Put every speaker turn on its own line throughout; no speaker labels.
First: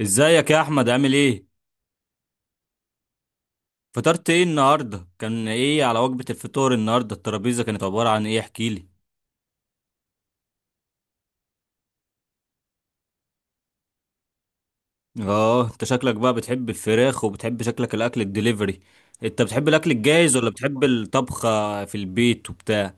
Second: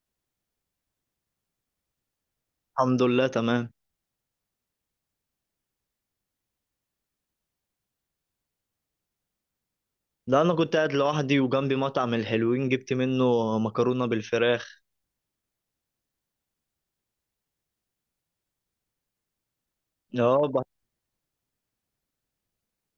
ازيك يا احمد، عامل ايه؟
الحمد لله تمام.
فطرت ايه النهارده؟ كان ايه على وجبة الفطور النهارده؟ الترابيزة كانت عبارة عن ايه؟ احكي لي.
لا، انا كنت قاعد لوحدي وجنبي مطعم الحلوين، جبت منه مكرونه بالفراخ.
اه انت شكلك بقى بتحب الفراخ وبتحب شكلك الاكل الدليفري. انت بتحب الاكل الجاهز
اه
ولا
بح-
بتحب الطبخة في البيت وبتاع؟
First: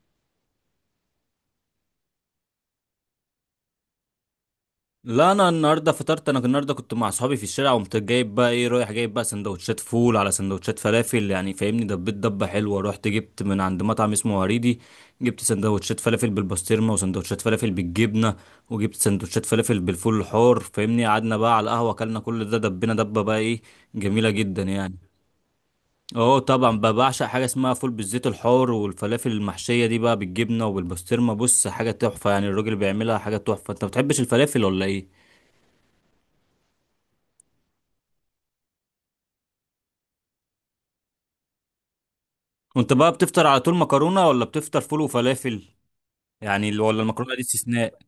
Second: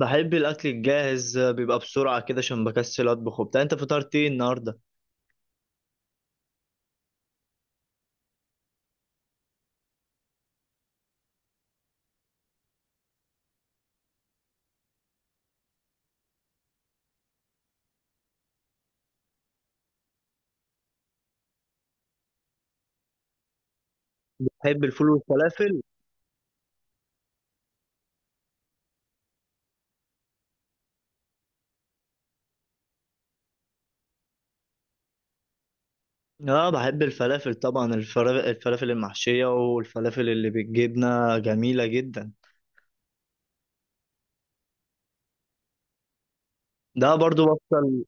بحب الاكل الجاهز، بيبقى بسرعه كده عشان بكسل اطبخ وبتاع. انت فطرت ايه النهارده؟
لا انا النهارده كنت مع اصحابي في الشارع، وقمت جايب بقى ايه، رايح جايب بقى سندوتشات فول على سندوتشات فلافل، يعني فاهمني، دبيت دبه حلوه. رحت جبت من عند مطعم اسمه هريدي، جبت سندوتشات فلافل بالبسطرمه وسندوتشات فلافل بالجبنه، وجبت سندوتشات فلافل بالفول الحار. فاهمني، قعدنا بقى على القهوه، اكلنا كل ده، دبينا دبه بقى، ايه، جميله جدا
بحب
يعني.
الفول والفلافل.
اه طبعا بقى بعشق حاجه اسمها فول بالزيت الحار، والفلافل المحشيه دي بقى بالجبنه وبالبسطرمه، بص حاجه تحفه يعني، الراجل بيعملها حاجه تحفه. انت ما بتحبش الفلافل ولا ايه؟
اه بحب الفلافل طبعا، الفلافل المحشيه والفلافل اللي بالجبنه جميله جدا.
كنت بقى بتفطر على طول مكرونة ولا بتفطر فول وفلافل؟ يعني ولا
ده
المكرونة دي
برضو
استثناء؟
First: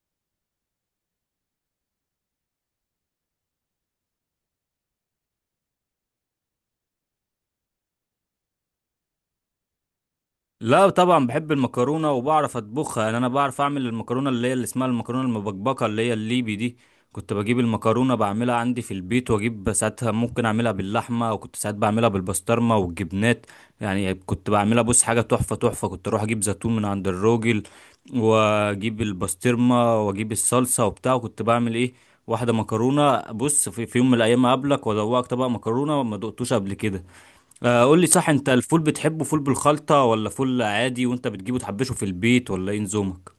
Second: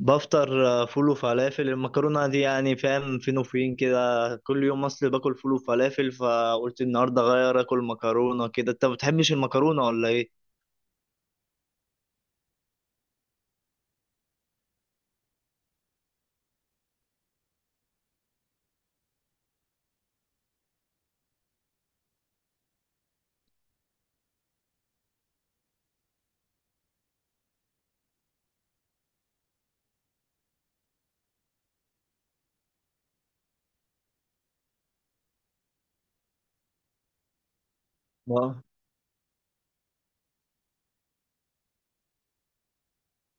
بفطر فول وفلافل، المكرونة دي يعني فاهم فين وفين كده. كل يوم اصل باكل فول وفلافل، فقلت النهاردة اغير اكل مكرونة كده. انت ما بتحبش المكرونة ولا ايه؟
لا طبعا بحب المكرونه وبعرف اطبخها، يعني انا بعرف اعمل المكرونه اللي هي اللي اسمها المكرونه المبكبكه اللي هي الليبي دي. كنت بجيب المكرونه بعملها عندي في البيت، واجيب ساعتها ممكن اعملها باللحمه، وكنت ساعات بعملها بالبسطرمه والجبنات. يعني كنت بعملها، بص حاجه تحفه تحفه، كنت اروح اجيب زيتون من عند الراجل، واجيب البسطرمه واجيب الصلصه وبتاع، وكنت بعمل ايه، واحده مكرونه. بص، في يوم من الايام اقابلك وادوقك طبق مكرونه ما دقتوش قبل كده. آه، قول لي صح، انت
آه.
الفول بتحبه فول بالخلطة ولا فول عادي؟ وانت بتجيبه تحبشه في البيت ولا ايه نظامك؟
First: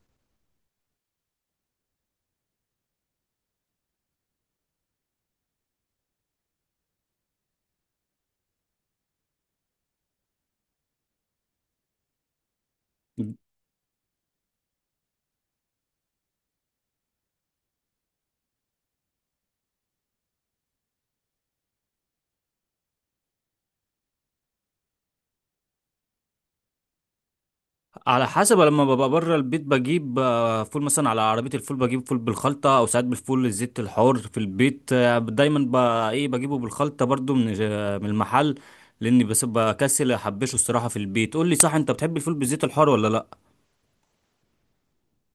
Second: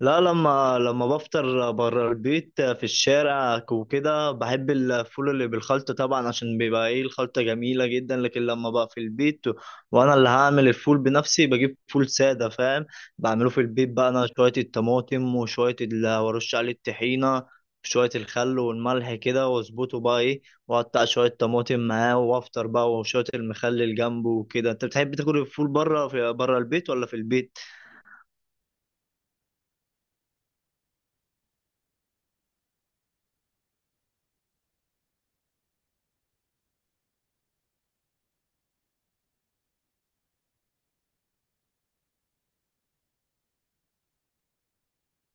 لا، لما بفطر بره البيت في الشارع وكده بحب الفول اللي بالخلطة طبعا، عشان بيبقى ايه الخلطة جميلة جدا. لكن لما بقى في البيت وانا اللي هعمل الفول بنفسي بجيب فول سادة، فاهم. بعمله في البيت بقى، انا شوية الطماطم وشوية اللي ورش عليه الطحينة، شوية الخل والملح كده واظبطه بقى ايه، واقطع شوية طماطم معاه وافطر بقى، وشوية المخلل جنبه وكده. انت بتحب تاكل الفول بره في بره البيت ولا في البيت؟
على حسب، لما ببقى بره البيت بجيب فول، مثلا على عربية الفول بجيب فول بالخلطة، او ساعات بالفول الزيت الحار. في البيت ايه، بجيبه بالخلطة برضو من من المحل، لاني بس بكسل احبشه الصراحة في البيت. قول لي صح، انت بتحب الفول بالزيت الحار ولا لا؟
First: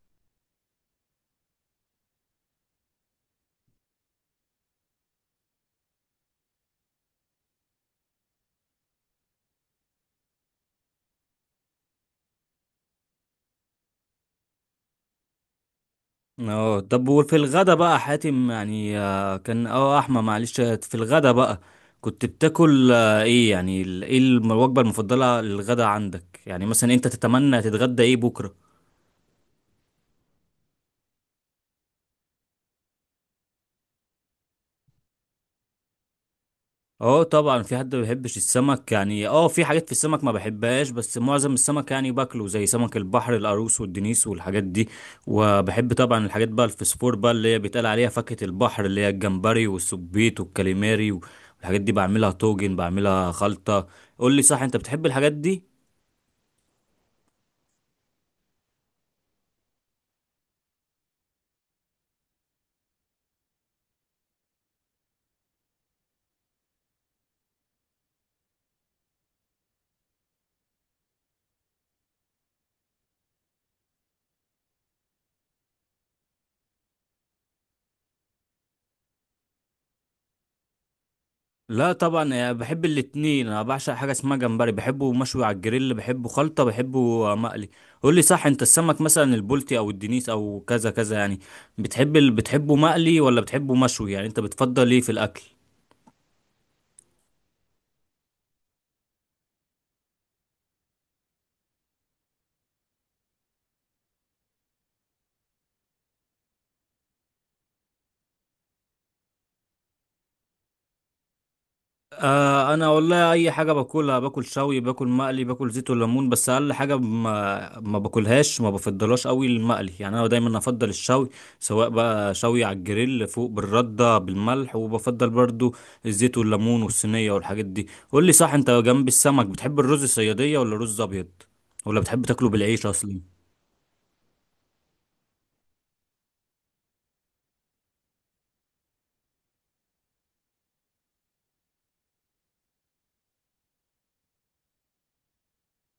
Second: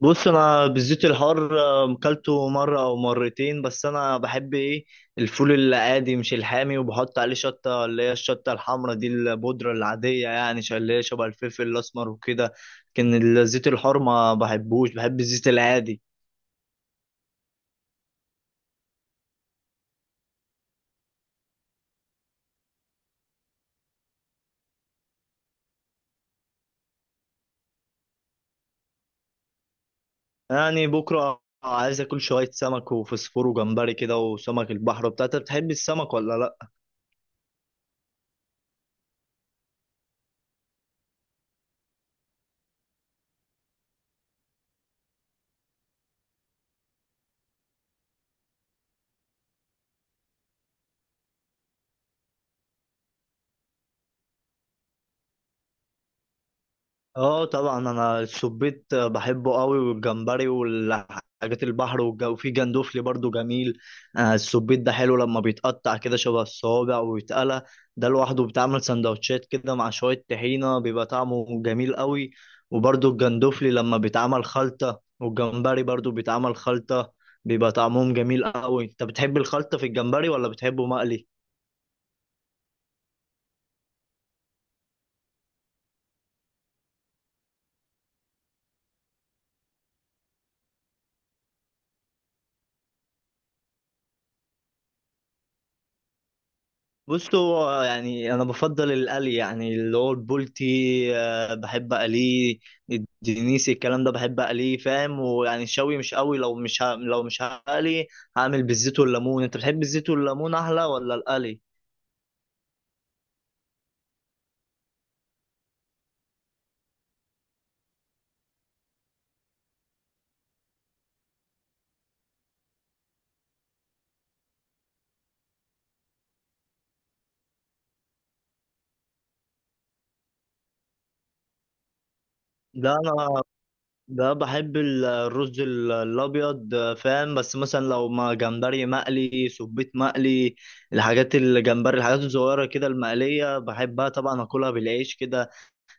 بص انا بالزيت الحار كلته مره او مرتين، بس انا بحب ايه الفول العادي مش الحامي، وبحط عليه شطه اللي هي الشطه الحمراء دي البودره العاديه، اللي هي شبه الفلفل الاسمر وكده. لكن الزيت الحار ما بحبوش، بحب الزيت العادي.
اه طب وفي الغدا بقى حاتم، يعني آه، كان اه احمد، معلش، في الغدا بقى كنت بتاكل ايه الوجبة المفضلة للغدا عندك؟ يعني مثلا انت تتمنى تتغدى ايه بكرة؟
يعني بكره عايز اكل شويه سمك وفسفور وجمبري كده وسمك البحر. بتاعتك بتحب السمك ولا لا؟
اه طبعا، في حد ما بيحبش السمك؟ يعني اه في حاجات في السمك ما بحبهاش، بس معظم السمك يعني باكله، زي سمك البحر القاروص والدنيس والحاجات دي. وبحب طبعا الحاجات بقى، الفسفور بقى اللي هي بيتقال عليها فاكهة البحر، اللي هي الجمبري والسبيط والكاليماري والحاجات دي، بعملها طاجن بعملها خلطة. قول لي صح، انت بتحب الحاجات دي؟
اه طبعا، انا السبيت بحبه قوي، والجمبري والحاجات البحر والجو، وفي جندوفلي برضو جميل. السبيت ده حلو لما بيتقطع كده شبه الصوابع ويتقلى، ده لوحده بتعمل سندوتشات كده مع شوية طحينة بيبقى طعمه جميل قوي. وبرضو الجندوفلي لما بيتعمل خلطة، والجمبري برضو بيتعمل خلطة بيبقى طعمهم جميل قوي. انت بتحب الخلطة في الجمبري ولا بتحبه مقلي؟
لا طبعا أنا بحب الاتنين، انا بعشق حاجه اسمها جمبري، بحبه مشوي على الجريل، بحبه خلطه، بحبه مقلي. قول لي صح، انت السمك مثلا البلطي او الدنيس او كذا كذا يعني، بتحبه مقلي ولا بتحبه مشوي؟ يعني انت بتفضل ايه في الاكل؟
بص هو يعني انا بفضل القلي، يعني اللي هو البولتي بحب اقليه، الدنيسي الكلام ده بحب اقليه، فاهم. ويعني الشوي مش قوي، لو مش هقلي هعمل بالزيت والليمون. انت بتحب الزيت والليمون احلى ولا القلي؟
آه انا والله اي حاجه باكلها، باكل شوي، باكل مقلي، باكل زيت وليمون، بس اقل حاجه ما باكلهاش، ما بفضلهاش قوي، المقلي يعني، انا دايما افضل الشوي، سواء بقى شوي على الجريل فوق بالرده بالملح، وبفضل برضو الزيت والليمون والصينيه والحاجات دي. قول لي صح، انت جنب السمك بتحب الرز الصياديه ولا رز ابيض؟ ولا بتحب تاكله بالعيش
ده
اصلا؟
انا ده بحب الرز الابيض فاهم. بس مثلا لو ما جمبري مقلي، سبيت مقلي، الحاجات الجمبري الحاجات الصغيره كده المقليه بحبها طبعا اكلها بالعيش كده.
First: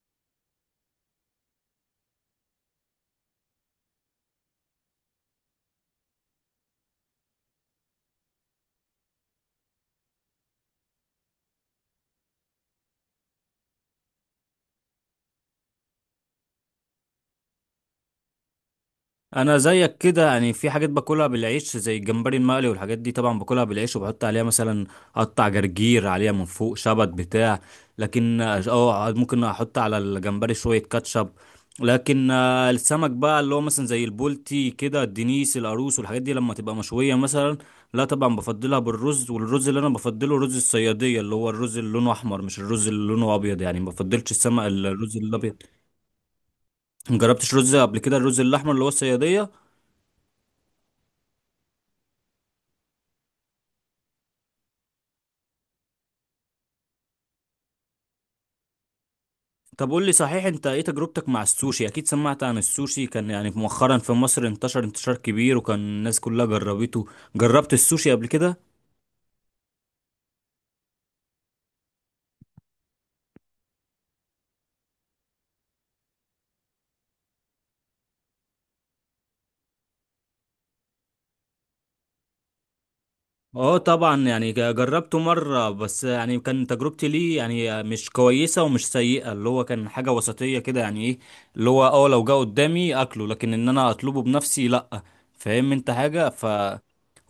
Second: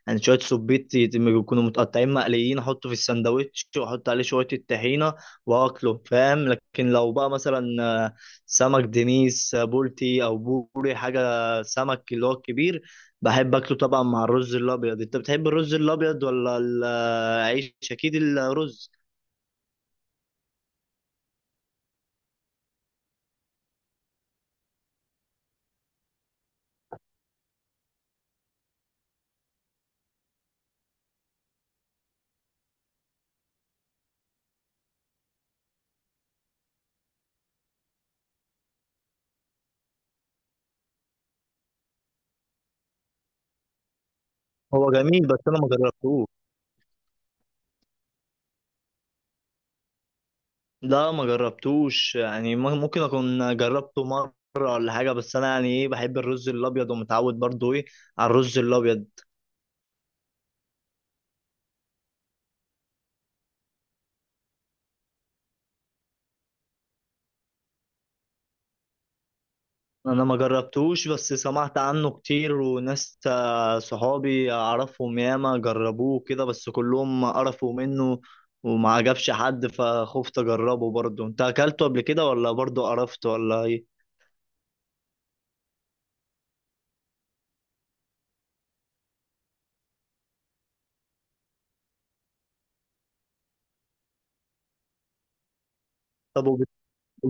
يعني شويه سبيت يكونوا متقطعين مقليين، احطه في الساندوتش واحط عليه شويه الطحينه واكله، فاهم. لكن لو بقى مثلا آه، سمك دنيس بولتي او بوري حاجه، سمك اللي هو الكبير، بحب اكله طبعا مع الرز الابيض. انت بتحب الرز الابيض ولا العيش؟ اكيد الرز،
انا زيك كده يعني، في حاجات باكلها بالعيش زي الجمبري المقلي والحاجات دي طبعا باكلها بالعيش، وبحط عليها مثلا قطع جرجير عليها من فوق، شبت، بتاع. لكن اه ممكن احط على الجمبري شوية كاتشب. لكن السمك بقى اللي هو مثلا زي البولتي كده، الدنيس، القاروص، والحاجات دي لما تبقى مشوية مثلا، لا طبعا بفضلها بالرز، والرز اللي انا بفضله رز الصيادية، اللي هو الرز اللي لونه احمر، مش الرز اللي لونه ابيض. يعني ما بفضلش السمك
هو
الرز
جميل بس انا
الابيض.
ما جربتوش.
مجربتش رز قبل كده الرز الاحمر اللي هو الصيادية؟
لا ما جربتوش، يعني ممكن اكون جربته مره ولا حاجه، بس انا يعني ايه بحب الرز الابيض ومتعود برضو ايه على الرز الابيض.
طب قول لي صحيح، انت ايه تجربتك مع السوشي؟ اكيد سمعت عن السوشي، كان يعني مؤخرا في مصر انتشر انتشار كبير، وكان الناس كلها جربته. جربت السوشي قبل كده؟
انا ما جربتوش بس سمعت عنه كتير، وناس صحابي اعرفهم ياما جربوه كده، بس كلهم قرفوا منه وما عجبش حد، فخفت اجربه برضه. انت اكلته قبل كده ولا برضه قرفت ولا
اه
ايه؟
طبعا يعني جربته مرة، بس يعني كان تجربتي ليه يعني مش كويسة ومش سيئة، اللي هو كان حاجة وسطية كده. يعني ايه؟ اللي هو اه لو جه قدامي اكله، لكن ان انا اطلبه بنفسي لأ. فاهم انت حاجة
طب وبت...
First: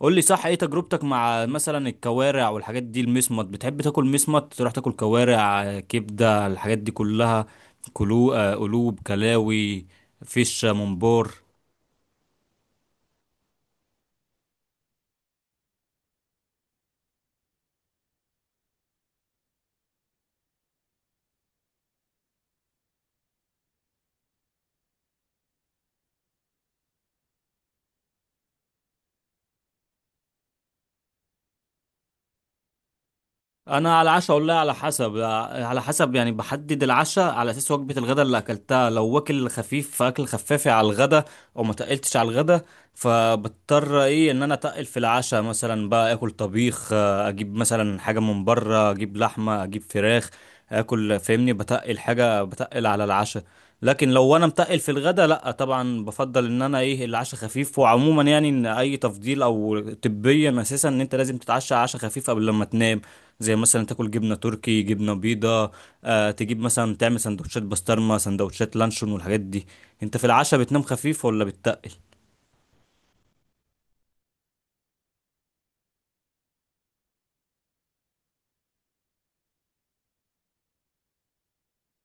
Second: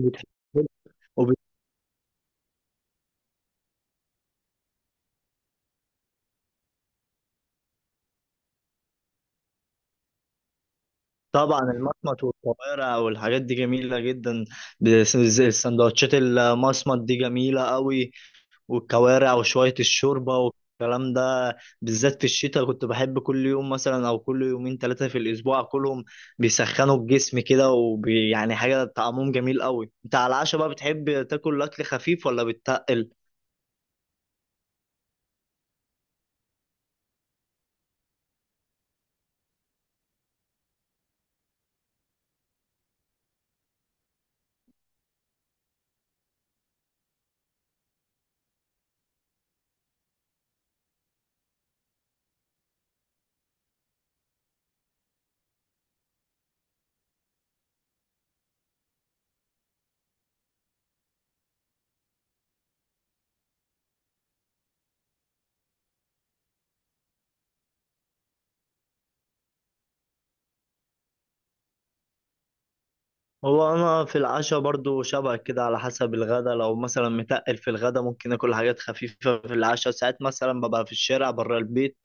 قول لي صح، ايه تجربتك
وبت...
مع مثلا الكوارع والحاجات دي، المسمط؟ بتحب تاكل مسمط؟ تروح تاكل كوارع، كبدة، الحاجات دي كلها، كلو، قلوب، كلاوي، فيش، منبار؟
طبعا المصمت والكوارع والحاجات دي جميلة جدا، السندوتشات المصمت دي جميلة قوي، والكوارع وشوية الشوربة والكلام ده بالذات في الشتاء، كنت بحب كل يوم مثلا أو كل يومين ثلاثة في الأسبوع كلهم بيسخنوا الجسم كده، وبي يعني حاجة طعمهم جميل قوي. أنت على العشاء بقى بتحب تاكل أكل خفيف ولا بتتقل؟
انا على العشاء والله على حسب، على حسب يعني، بحدد العشاء على اساس وجبه الغداء اللي اكلتها، لو واكل خفيف فاكل خفافي على الغداء او ما تقلتش على الغداء، فبضطر ايه ان انا اتقل في العشاء، مثلا بقى اكل طبيخ، اجيب مثلا حاجه من بره، اجيب لحمه، اجيب فراخ، اكل فاهمني بتقل، حاجه بتقل على العشاء. لكن لو انا متقل في الغداء، لا طبعا بفضل ان انا ايه العشاء خفيف. وعموما يعني، ان اي تفضيل او طبيا اساسا، ان انت لازم تتعشى عشاء خفيف قبل لما تنام، زي مثلا تاكل جبنه تركي، جبنه بيضه، آه تجيب مثلا تعمل سندوتشات بسطرمه، سندوتشات لانشون، والحاجات دي. انت في العشاء بتنام خفيف ولا بتتقل؟
هو أنا في العشاء برضو شبه كده على حسب الغدا، لو مثلا متقل في الغدا ممكن آكل حاجات خفيفة في العشاء. ساعات مثلا ببقى في الشارع بره البيت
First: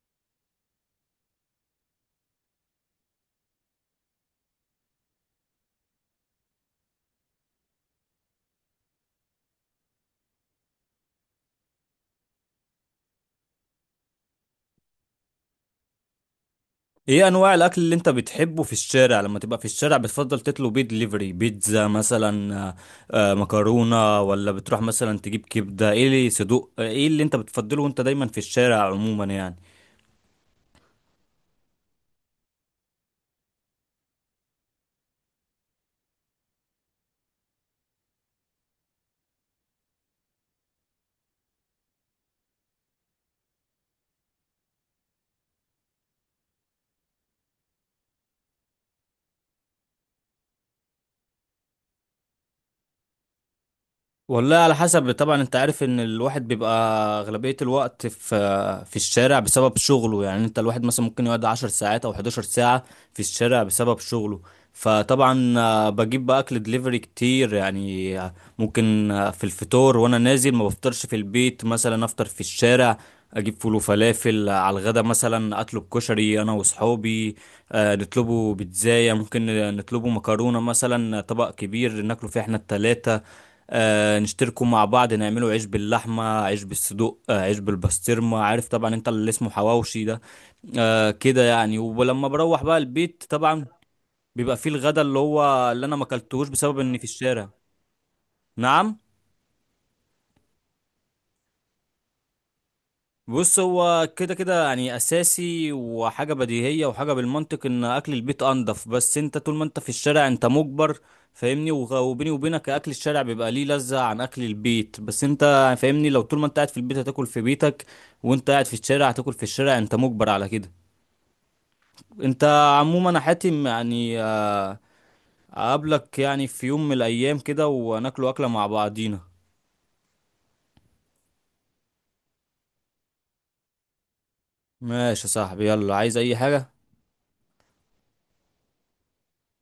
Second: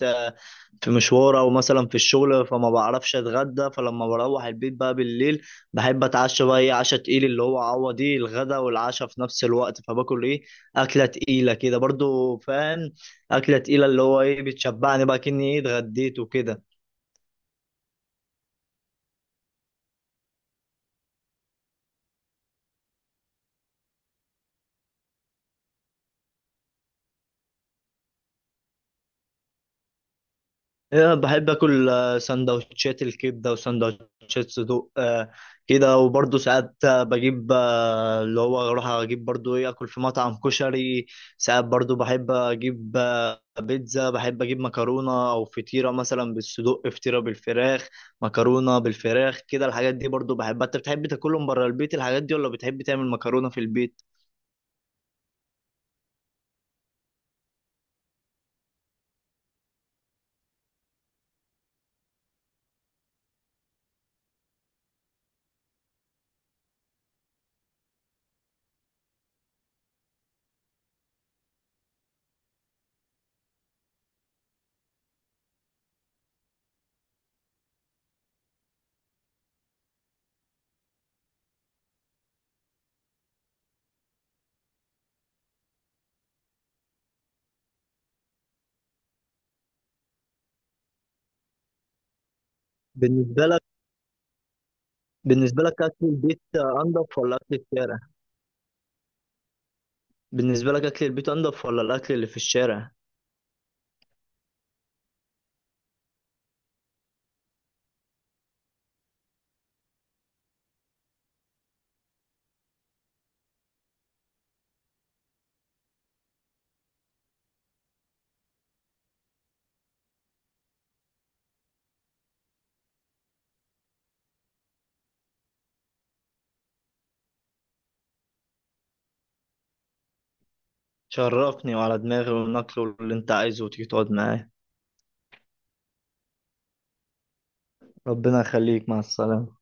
في مشوار او مثلا في الشغل، فما بعرفش اتغدى، فلما بروح البيت بقى بالليل بحب اتعشى بقى ايه عشا تقيل، اللي هو عوض ايه الغدا والعشاء في نفس الوقت، فباكل ايه اكله تقيله كده برضو، فاهم، اكله تقيله اللي هو ايه بتشبعني بقى كني ايه اتغديت وكده.
ايه انواع الاكل اللي انت بتحبه في الشارع؟ لما تبقى في الشارع بتفضل تطلب بيه دليفري بيتزا مثلا، مكرونه، ولا بتروح مثلا تجيب كبده، ايه اللي صدوق، ايه اللي انت بتفضله وانت دايما في الشارع عموما يعني؟
إيه، بحب اكل سندوتشات الكبده وسندوتشات صدوق كده. وبرضه ساعات بجيب اللي هو اروح اجيب برضه ايه اكل في مطعم كشري. ساعات برضه بحب اجيب بيتزا، بحب اجيب مكرونه او فطيره مثلا بالصدوق، فطيره بالفراخ، مكرونه بالفراخ كده، الحاجات دي برضه بحبها. انت بتحب تاكلهم بره البيت الحاجات دي ولا بتحب تعمل مكرونه في البيت؟
والله على حسب. طبعا انت عارف ان الواحد بيبقى اغلبية الوقت في الشارع بسبب شغله، يعني انت الواحد مثلا ممكن يقعد 10 ساعات او 11 ساعة في الشارع بسبب شغله. فطبعا بجيب بقى اكل دليفري كتير، يعني آه، ممكن آه، في الفطور وانا نازل ما بفطرش في البيت، مثلا افطر في الشارع، اجيب فول وفلافل. على الغدا مثلا اطلب كشري انا وصحابي، نطلبه بيتزاية ممكن، نطلبه مكرونة مثلا، طبق كبير ناكله فيه احنا التلاتة، آه نشتركوا مع بعض، نعملوا عيش باللحمة، عيش بالصدوق، آه عيش بالبسطرمة، عارف طبعا انت اللي اسمه حواوشي ده، آه كده يعني. ولما بروح بقى البيت
بالنسبه لك
طبعا بيبقى فيه الغدا اللي
بالنسبه
هو
لك
اللي انا ما
اكل البيت
اكلتهوش بسبب اني في
انضف ولا
الشارع.
اكل الشارع؟
نعم؟
بالنسبه لك اكل البيت انضف ولا الاكل اللي في الشارع؟
بص هو كده كده يعني اساسي وحاجه بديهيه وحاجه بالمنطق، ان اكل البيت انضف، بس انت طول ما انت في الشارع انت مجبر. فاهمني، وبيني وبينك اكل الشارع بيبقى ليه لذة عن اكل البيت، بس انت فاهمني، لو طول ما انت قاعد في البيت هتاكل في بيتك، وانت قاعد في الشارع هتاكل في الشارع، انت مجبر على كده. انت عموما انا حاتم يعني، اقابلك يعني في يوم من الايام كده وناكلوا اكله مع بعضينا.
شرفني، وعلى دماغي، والنقل اللي انت عايزه، وتيجي تقعد معايا.
ماشي يا صاحبي، يلا، عايز اي حاجه؟
ربنا يخليك، مع السلامة.